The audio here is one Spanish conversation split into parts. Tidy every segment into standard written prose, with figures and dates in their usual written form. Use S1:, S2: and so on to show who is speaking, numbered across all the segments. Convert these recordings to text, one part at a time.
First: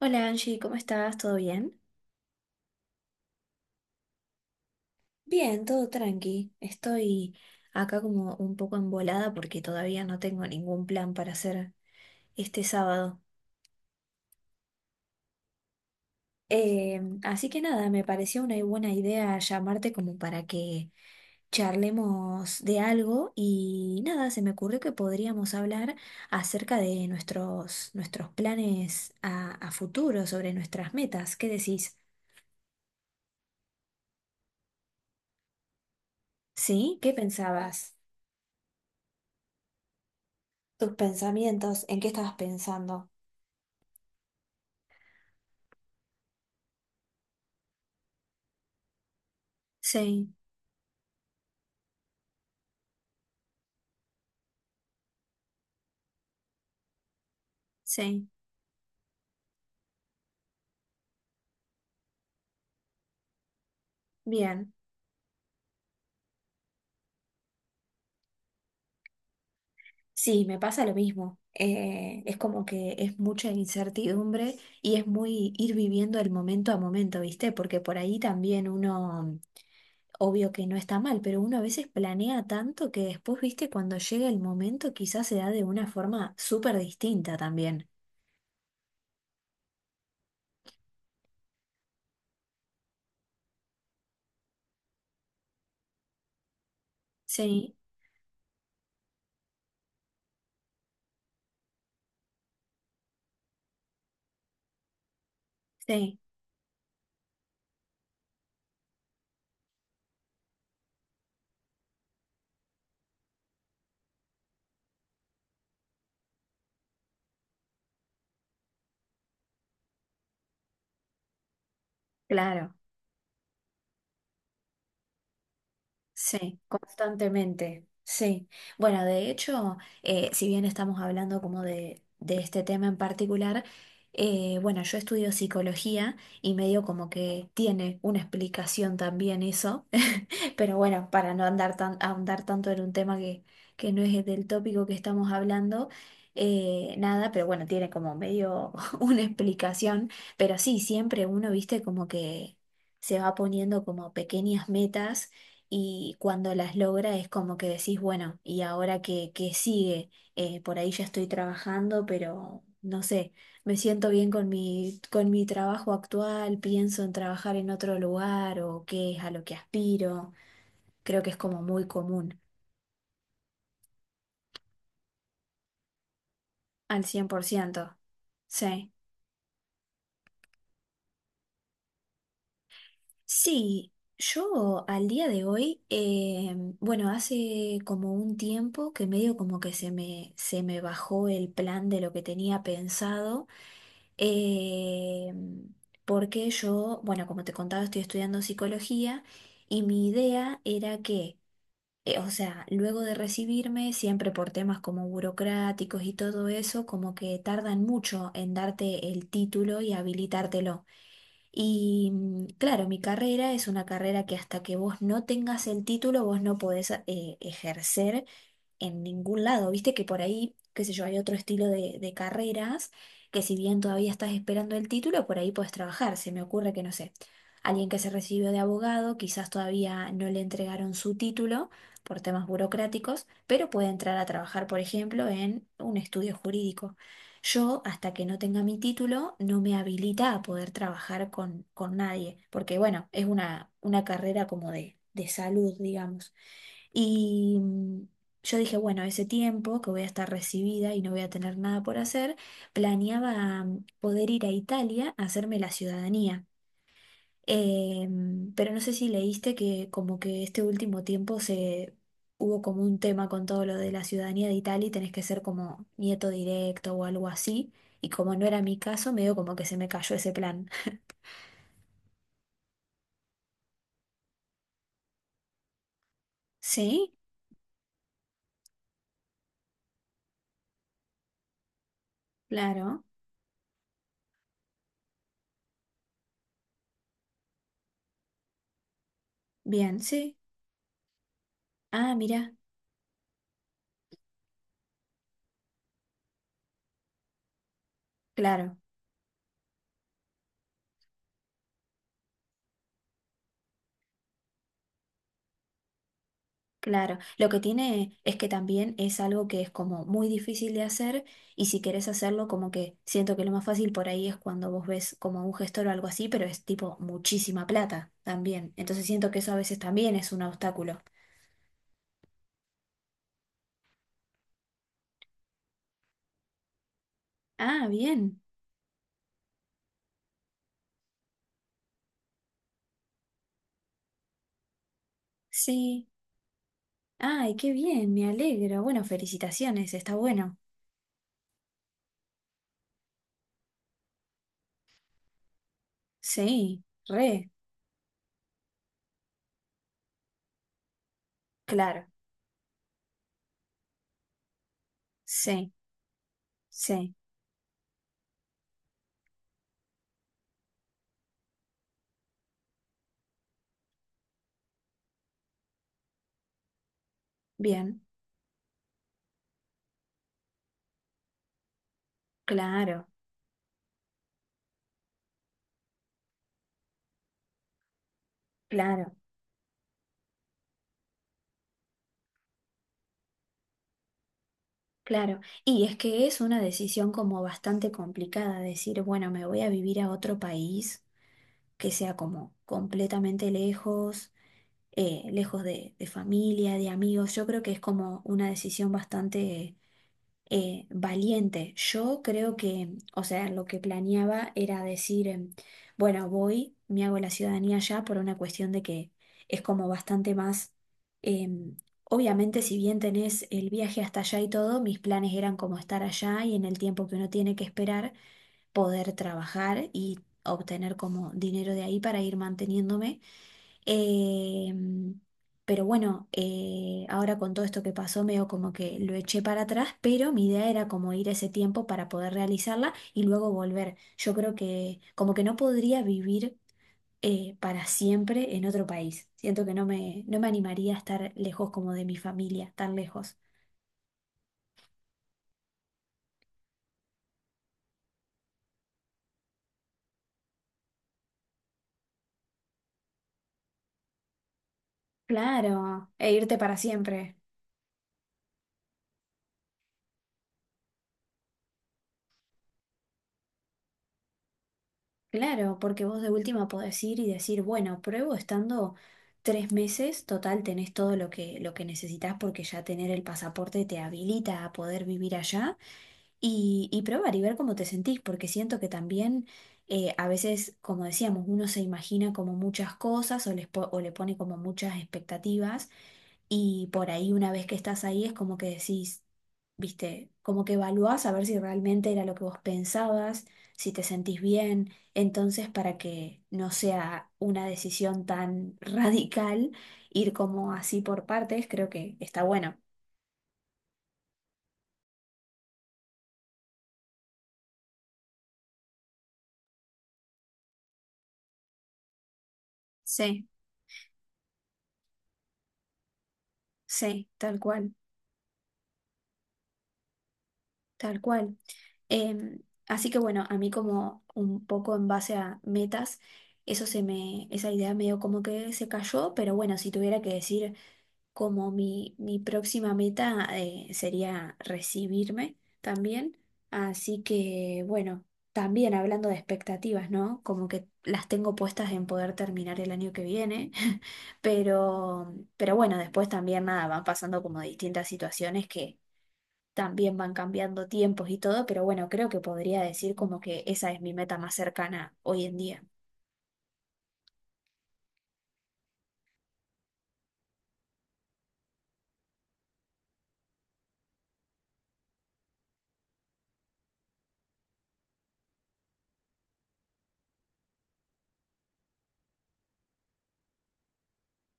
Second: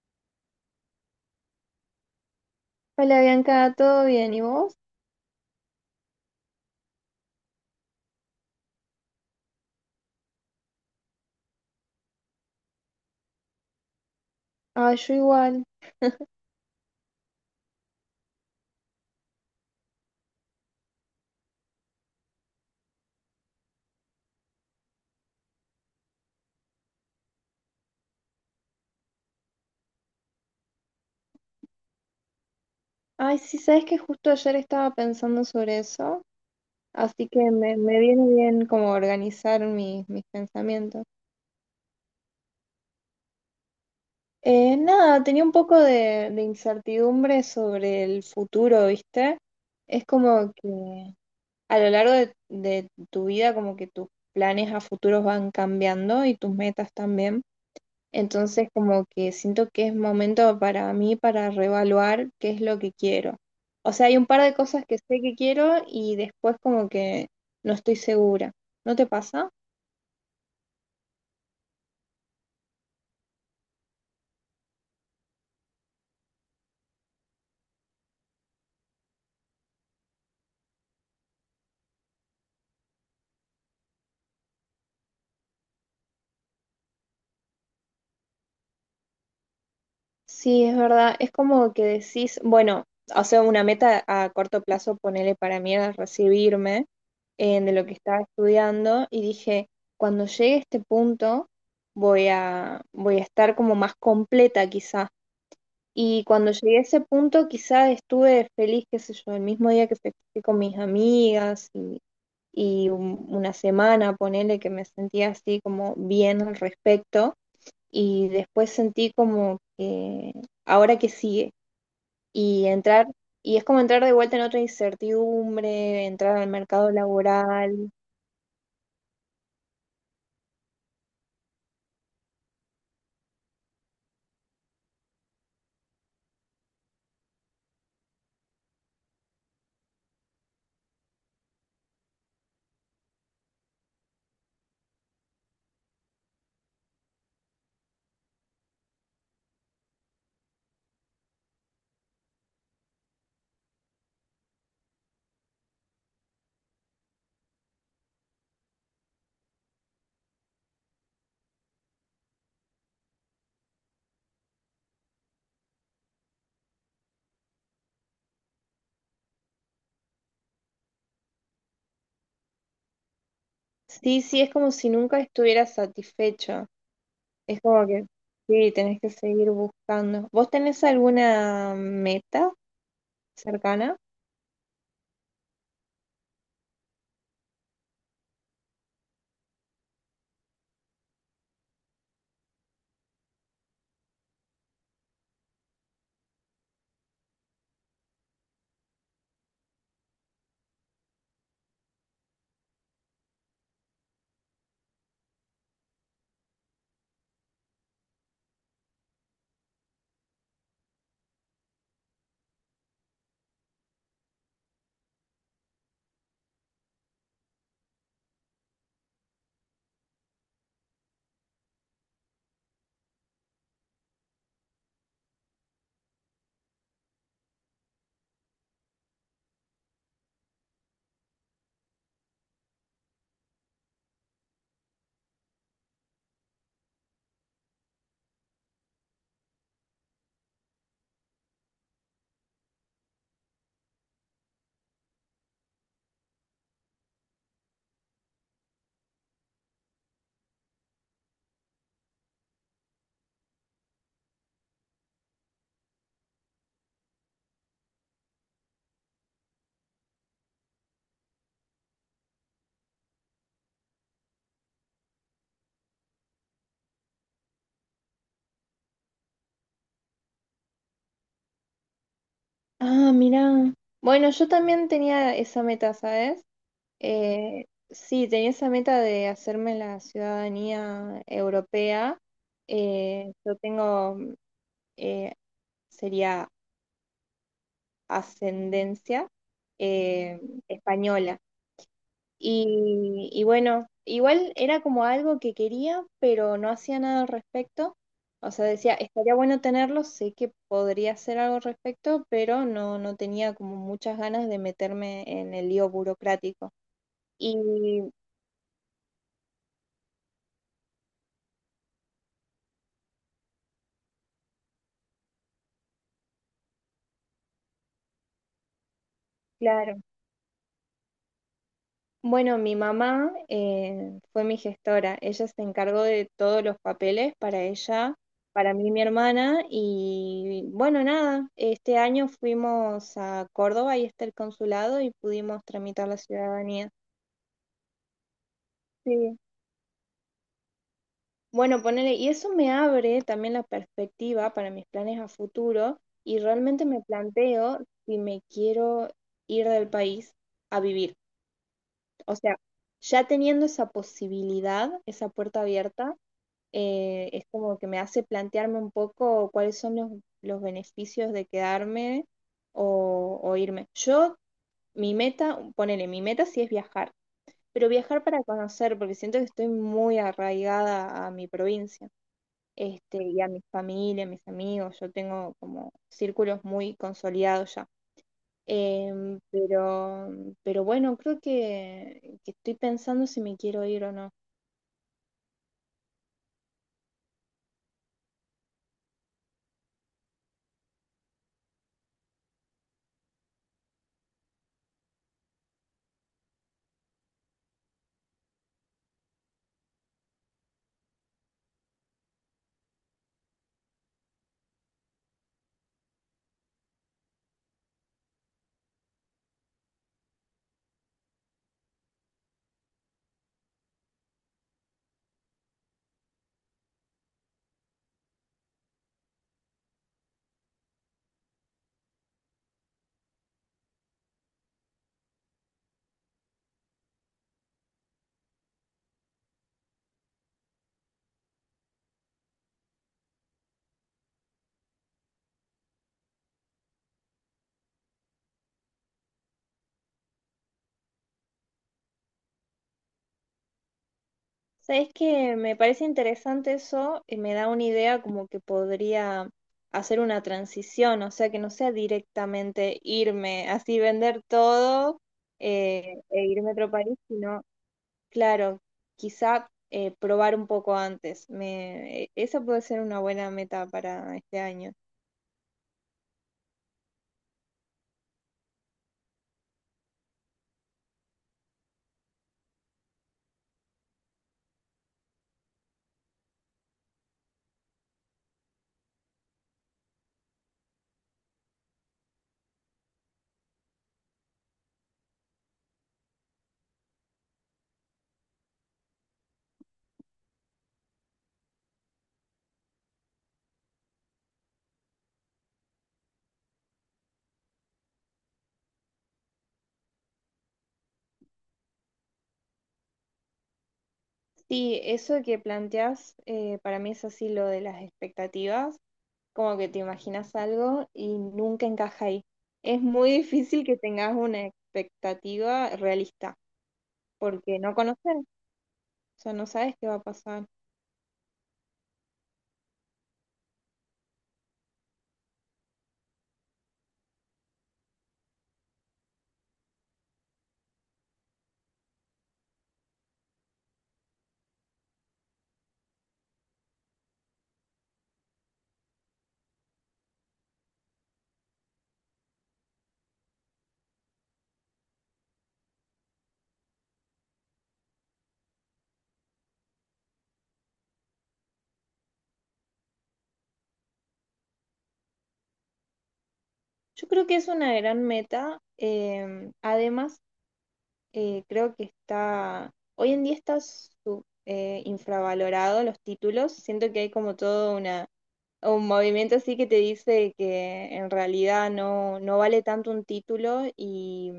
S1: Hola Angie, ¿cómo estás? ¿Todo bien?
S2: Hola Bianca, ¿todo bien? ¿Y vos?
S1: Bien, todo tranqui. Estoy acá como un poco embolada porque todavía no tengo ningún plan para hacer este sábado.
S2: Ah, yo igual.
S1: Así que nada, me pareció una buena idea llamarte como para que charlemos de algo y nada, se me ocurrió que podríamos hablar acerca de nuestros planes a futuro, sobre nuestras metas. ¿Qué decís?
S2: Ay, sí, sabes que justo ayer estaba pensando sobre eso,
S1: ¿Sí? ¿Qué
S2: así que me,
S1: pensabas?
S2: me viene bien como organizar mis
S1: Tus
S2: pensamientos.
S1: pensamientos, ¿en qué estabas pensando?
S2: Nada, tenía un poco de incertidumbre sobre el futuro, ¿viste? Es
S1: Sí,
S2: como que a lo largo de tu vida como que tus planes a futuros van cambiando y tus metas también.
S1: sí,
S2: Entonces como que siento que es momento para mí para reevaluar qué es lo que quiero. O sea, hay un par de
S1: bien.
S2: cosas que sé que quiero y después como que no estoy segura. ¿No te pasa?
S1: Sí, me pasa lo mismo. Es como que es mucha incertidumbre y es muy ir viviendo el momento a momento, ¿viste? Porque por ahí también uno, obvio que no está mal, pero uno a veces planea tanto que después, ¿viste? Cuando llega el momento quizás se da de una forma súper distinta también.
S2: Sí, es verdad. Es como que decís, bueno, o sea, una meta a corto plazo, ponele para mí era recibirme de
S1: Sí,
S2: lo que estaba estudiando y dije, cuando llegue a este punto voy a estar como más completa quizás.
S1: sí,
S2: Y cuando llegué a ese punto, quizás estuve feliz, qué sé yo, el mismo día que festejé con mis amigas y una semana, ponele que me sentía así como bien al respecto. Y después sentí como que ahora que sigue. Y
S1: claro.
S2: entrar, y es como entrar de vuelta en otra incertidumbre, entrar al
S1: Sí,
S2: mercado
S1: constantemente,
S2: laboral.
S1: sí. Bueno, de hecho, si bien estamos hablando como de este tema en particular, bueno, yo estudio psicología y medio como que tiene una explicación también eso. Pero bueno, para no andar tan, ahondar tanto en un tema que no es del tópico que estamos hablando, nada, pero bueno, tiene como medio una explicación, pero sí, siempre uno, viste, como que se va poniendo como pequeñas metas y cuando las logra es como que decís, bueno, ¿y ahora qué sigue? Por ahí ya estoy trabajando, pero no sé, me siento bien con con mi trabajo actual, pienso en trabajar en otro lugar o qué es a lo que aspiro. Creo que es como muy común,
S2: Sí, sí, es como si nunca estuviera satisfecho.
S1: al cien por
S2: Es como
S1: ciento
S2: que sí,
S1: Sí.
S2: tenés que seguir buscando. ¿Vos tenés alguna meta?
S1: Sí,
S2: Cercana.
S1: yo al día de hoy, bueno, hace como un tiempo que medio como que se se me bajó el plan de lo que tenía pensado, eh, porque yo, bueno, como te contaba, estoy estudiando psicología y mi idea era que… o sea, luego de recibirme, siempre por temas como burocráticos y todo eso, como que tardan mucho en darte el título y habilitártelo. Y claro, mi carrera es una carrera que hasta que vos no tengas el título, vos no podés ejercer en ningún lado. Viste que por ahí, qué sé yo, hay otro estilo de carreras que si bien todavía estás esperando el título, por ahí puedes trabajar. Se me ocurre que, no sé, alguien que se recibió de abogado, quizás todavía no le entregaron su título por temas burocráticos, pero puede entrar a trabajar, por ejemplo, en un estudio jurídico. Yo, hasta que no tenga mi título, no me habilita a poder trabajar con nadie, porque bueno, es una carrera como de salud, digamos. Y yo dije, bueno, ese tiempo que voy a estar recibida y no voy a tener nada por hacer, planeaba poder ir a Italia a hacerme la ciudadanía. Pero no sé si leíste que como que este último tiempo se hubo como un tema con todo lo de la ciudadanía de Italia y tenés que ser como nieto directo o algo así. Y como no era mi caso, medio como que se me cayó ese plan.
S2: Ah, mira. Bueno, yo también tenía esa meta, ¿sabes?
S1: Sí,
S2: Sí, tenía esa meta de hacerme la ciudadanía europea.
S1: claro.
S2: Eh, yo tengo, eh, sería ascendencia
S1: Bien, sí.
S2: eh, española.
S1: Ah, mira,
S2: Y bueno, igual era como algo que quería, pero no hacía nada al respecto. O sea,
S1: claro.
S2: decía, estaría bueno tenerlo, sé que podría hacer algo al respecto, pero no, no tenía como muchas ganas de meterme en el lío burocrático.
S1: Claro, lo que
S2: Y
S1: tiene es que también es algo que es como muy difícil de hacer y si querés hacerlo como que siento que lo más fácil por ahí es cuando vos ves como un gestor o algo así, pero es tipo muchísima plata también. Entonces siento que eso a veces
S2: claro.
S1: también es un obstáculo.
S2: Bueno, mi mamá fue mi gestora. Ella se encargó de todos los papeles para
S1: Ah,
S2: ella,
S1: bien.
S2: para mí y mi hermana. Y bueno, nada, este año fuimos a Córdoba y está el consulado y pudimos
S1: Sí.
S2: tramitar la ciudadanía.
S1: Ay, qué bien, me alegro. Bueno,
S2: Sí.
S1: felicitaciones, está bueno.
S2: Bueno, ponele, y eso me abre también la perspectiva para mis planes a futuro y
S1: Sí,
S2: realmente me
S1: re,
S2: planteo si me quiero ir del país a vivir.
S1: claro.
S2: O sea, ya teniendo esa posibilidad, esa puerta
S1: Sí,
S2: abierta.
S1: sí.
S2: Es como que me hace plantearme un poco cuáles son los beneficios de quedarme o irme. Yo, mi meta, ponele, mi meta sí es viajar, pero
S1: Bien,
S2: viajar para conocer, porque siento que estoy muy arraigada a mi provincia,
S1: claro,
S2: este, y a mi familia, a mis amigos, yo tengo como círculos muy consolidados ya.
S1: claro.
S2: Em, pero, pero bueno, creo que estoy pensando si me quiero ir o no.
S1: Claro, y es que es una decisión como bastante complicada, decir, bueno, me voy a vivir a otro país que sea como completamente lejos, lejos de familia, de amigos. Yo creo que es como una decisión bastante valiente. Yo creo o sea, lo que planeaba era decir, bueno, voy, me hago la ciudadanía ya por una cuestión de que es como bastante más, em, obviamente si bien tenés el viaje hasta allá y todo, mis planes eran como estar allá y en el tiempo que uno tiene que esperar, poder trabajar y obtener como dinero de ahí para ir manteniéndome. Eh, ahora con todo esto que pasó, medio como que lo eché para atrás, pero mi idea era como ir ese tiempo para poder realizarla y luego volver. Yo creo que como que no podría vivir para siempre en otro país. Siento que no no me animaría a estar lejos como de mi familia, tan lejos.
S2: Sabes que me parece interesante eso y me da una idea como que podría hacer una transición, o sea, que no sea directamente irme, así vender todo
S1: Claro, e
S2: e
S1: irte
S2: irme a
S1: para
S2: otro
S1: siempre.
S2: país, sino, claro, quizá probar un poco antes. Esa puede ser una buena meta para este año.
S1: Claro, porque vos de última podés ir y decir, bueno, pruebo estando 3 meses, total tenés todo lo lo que necesitas porque ya tener el pasaporte te habilita a poder vivir allá y probar y ver cómo te sentís, porque siento que también a veces, como decíamos, uno se imagina como muchas cosas o, les po- o le pone como muchas expectativas y por ahí, una vez que estás ahí, es como que decís, viste, como que evaluás a ver si realmente era lo que vos pensabas, si te sentís bien. Entonces, para que no sea una decisión tan radical, ir como así por partes, creo que está bueno.
S2: Sí, eso que planteas para mí es así lo de las expectativas. Como que te imaginas algo y nunca encaja ahí. Es muy
S1: Sí,
S2: difícil que tengas una expectativa realista,
S1: sí, tal
S2: porque
S1: cual,
S2: no conoces, o sea, no sabes qué va a pasar.
S1: tal cual. Así que bueno, a mí como un poco en base a metas, eso se me, esa idea medio como que se cayó, pero bueno, si tuviera que decir como mi próxima meta sería recibirme también. Así que, bueno, también hablando de expectativas, ¿no? Como que las tengo puestas en poder terminar el año que viene, pero bueno, después también nada, van pasando como distintas situaciones que también van cambiando tiempos y todo, pero bueno, creo que podría decir como que esa es mi meta más cercana hoy en día.
S2: Yo creo que es una gran meta. Creo que está, hoy en día está infravalorado los títulos. Siento que hay como todo una, un movimiento así que te dice que en realidad no, no vale tanto un título. y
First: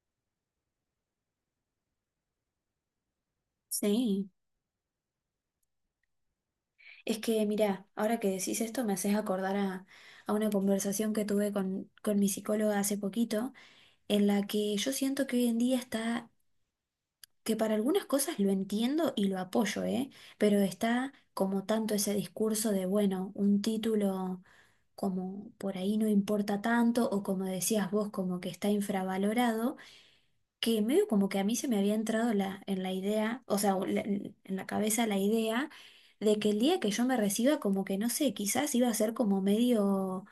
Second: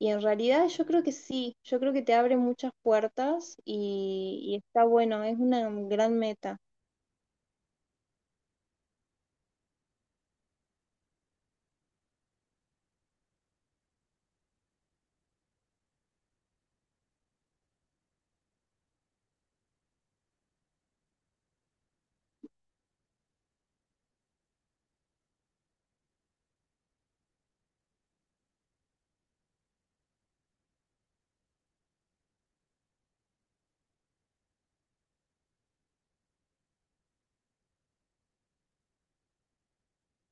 S2: Y en realidad yo creo que sí, yo creo que te abre muchas puertas
S1: Sí.
S2: y está bueno, es una gran meta.
S1: Es que, mira, ahora que decís esto me haces acordar a una conversación que tuve con mi psicóloga hace poquito, en la que yo siento que hoy en día está, que para algunas cosas lo entiendo y lo apoyo, ¿eh? Pero está como tanto ese discurso de, bueno, un título como por ahí no importa tanto o como decías vos, como que está infravalorado que medio como que a mí se me había entrado la, en la idea, o sea, o la- en la cabeza la idea de que el día que yo me reciba, como que no sé, quizás iba a ser como medio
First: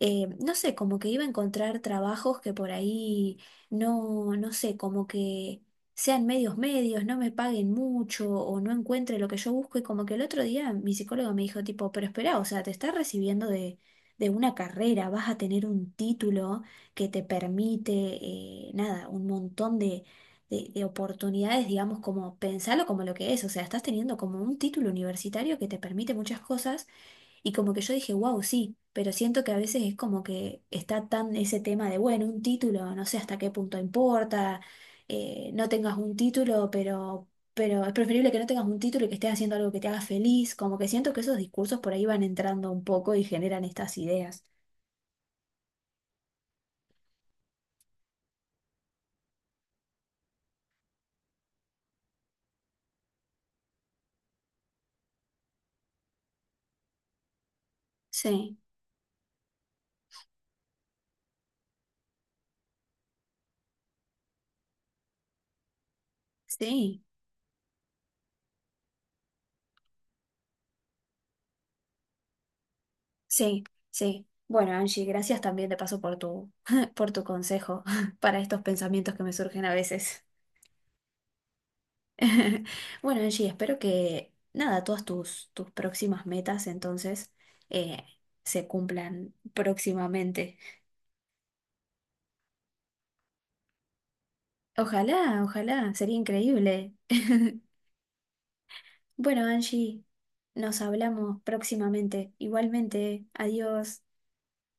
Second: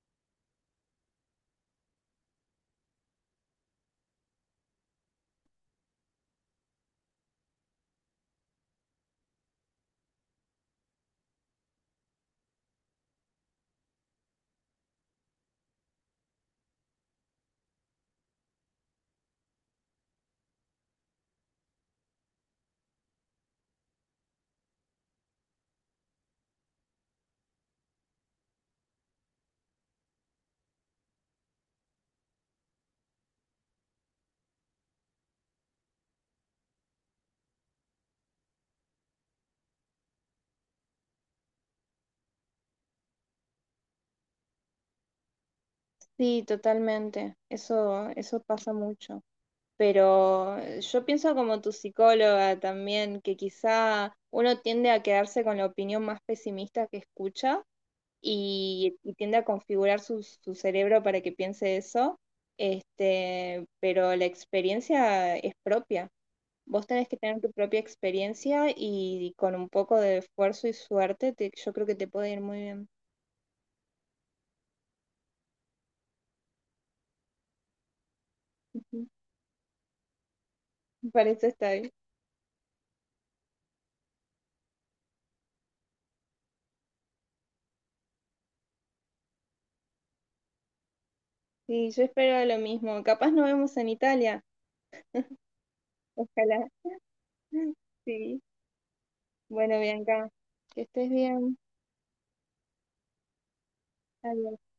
S1: no sé, como que iba a encontrar trabajos que por ahí no, no sé, como que sean medios medios, no me paguen mucho o no encuentre lo que yo busco. Y como que el otro día mi psicólogo me dijo tipo, pero espera, o sea, te estás recibiendo de una carrera, vas a tener un título que te permite, nada, un montón de… De oportunidades, digamos, como pensarlo como lo que es, o sea, estás teniendo como un título universitario que te permite muchas cosas y como que yo dije, wow, sí, pero siento que a veces es como que está tan ese tema de, bueno, un título, no sé hasta qué punto importa, no tengas un título, pero es preferible que no tengas un título y que estés haciendo algo que te haga feliz, como que siento que esos discursos por ahí van entrando un poco y generan estas ideas.
S2: Sí, totalmente, eso pasa mucho. Pero yo pienso como tu psicóloga también, que quizá uno tiende a quedarse con la opinión más pesimista que escucha
S1: Sí,
S2: y tiende a configurar su cerebro para que piense eso, este, pero la experiencia es propia. Vos
S1: sí,
S2: tenés que tener tu propia experiencia y con un poco de esfuerzo y suerte, yo creo que te puede ir muy bien.
S1: sí, sí. Bueno, Angie, gracias también de paso por tu, por tu consejo para estos
S2: Ujú.
S1: pensamientos que me surgen a veces.
S2: Para eso estoy.
S1: Bueno, Angie, espero que nada, todas tus próximas metas entonces eh, se cumplan próximamente.
S2: Sí, yo espero lo mismo. Capaz nos vemos en Italia.
S1: Ojalá, ojalá, sería
S2: Ojalá.
S1: increíble.
S2: Sí.
S1: Bueno,
S2: Bueno,
S1: Angie,
S2: Bianca,
S1: nos
S2: que estés
S1: hablamos
S2: bien.
S1: próximamente. Igualmente, adiós.
S2: Adiós.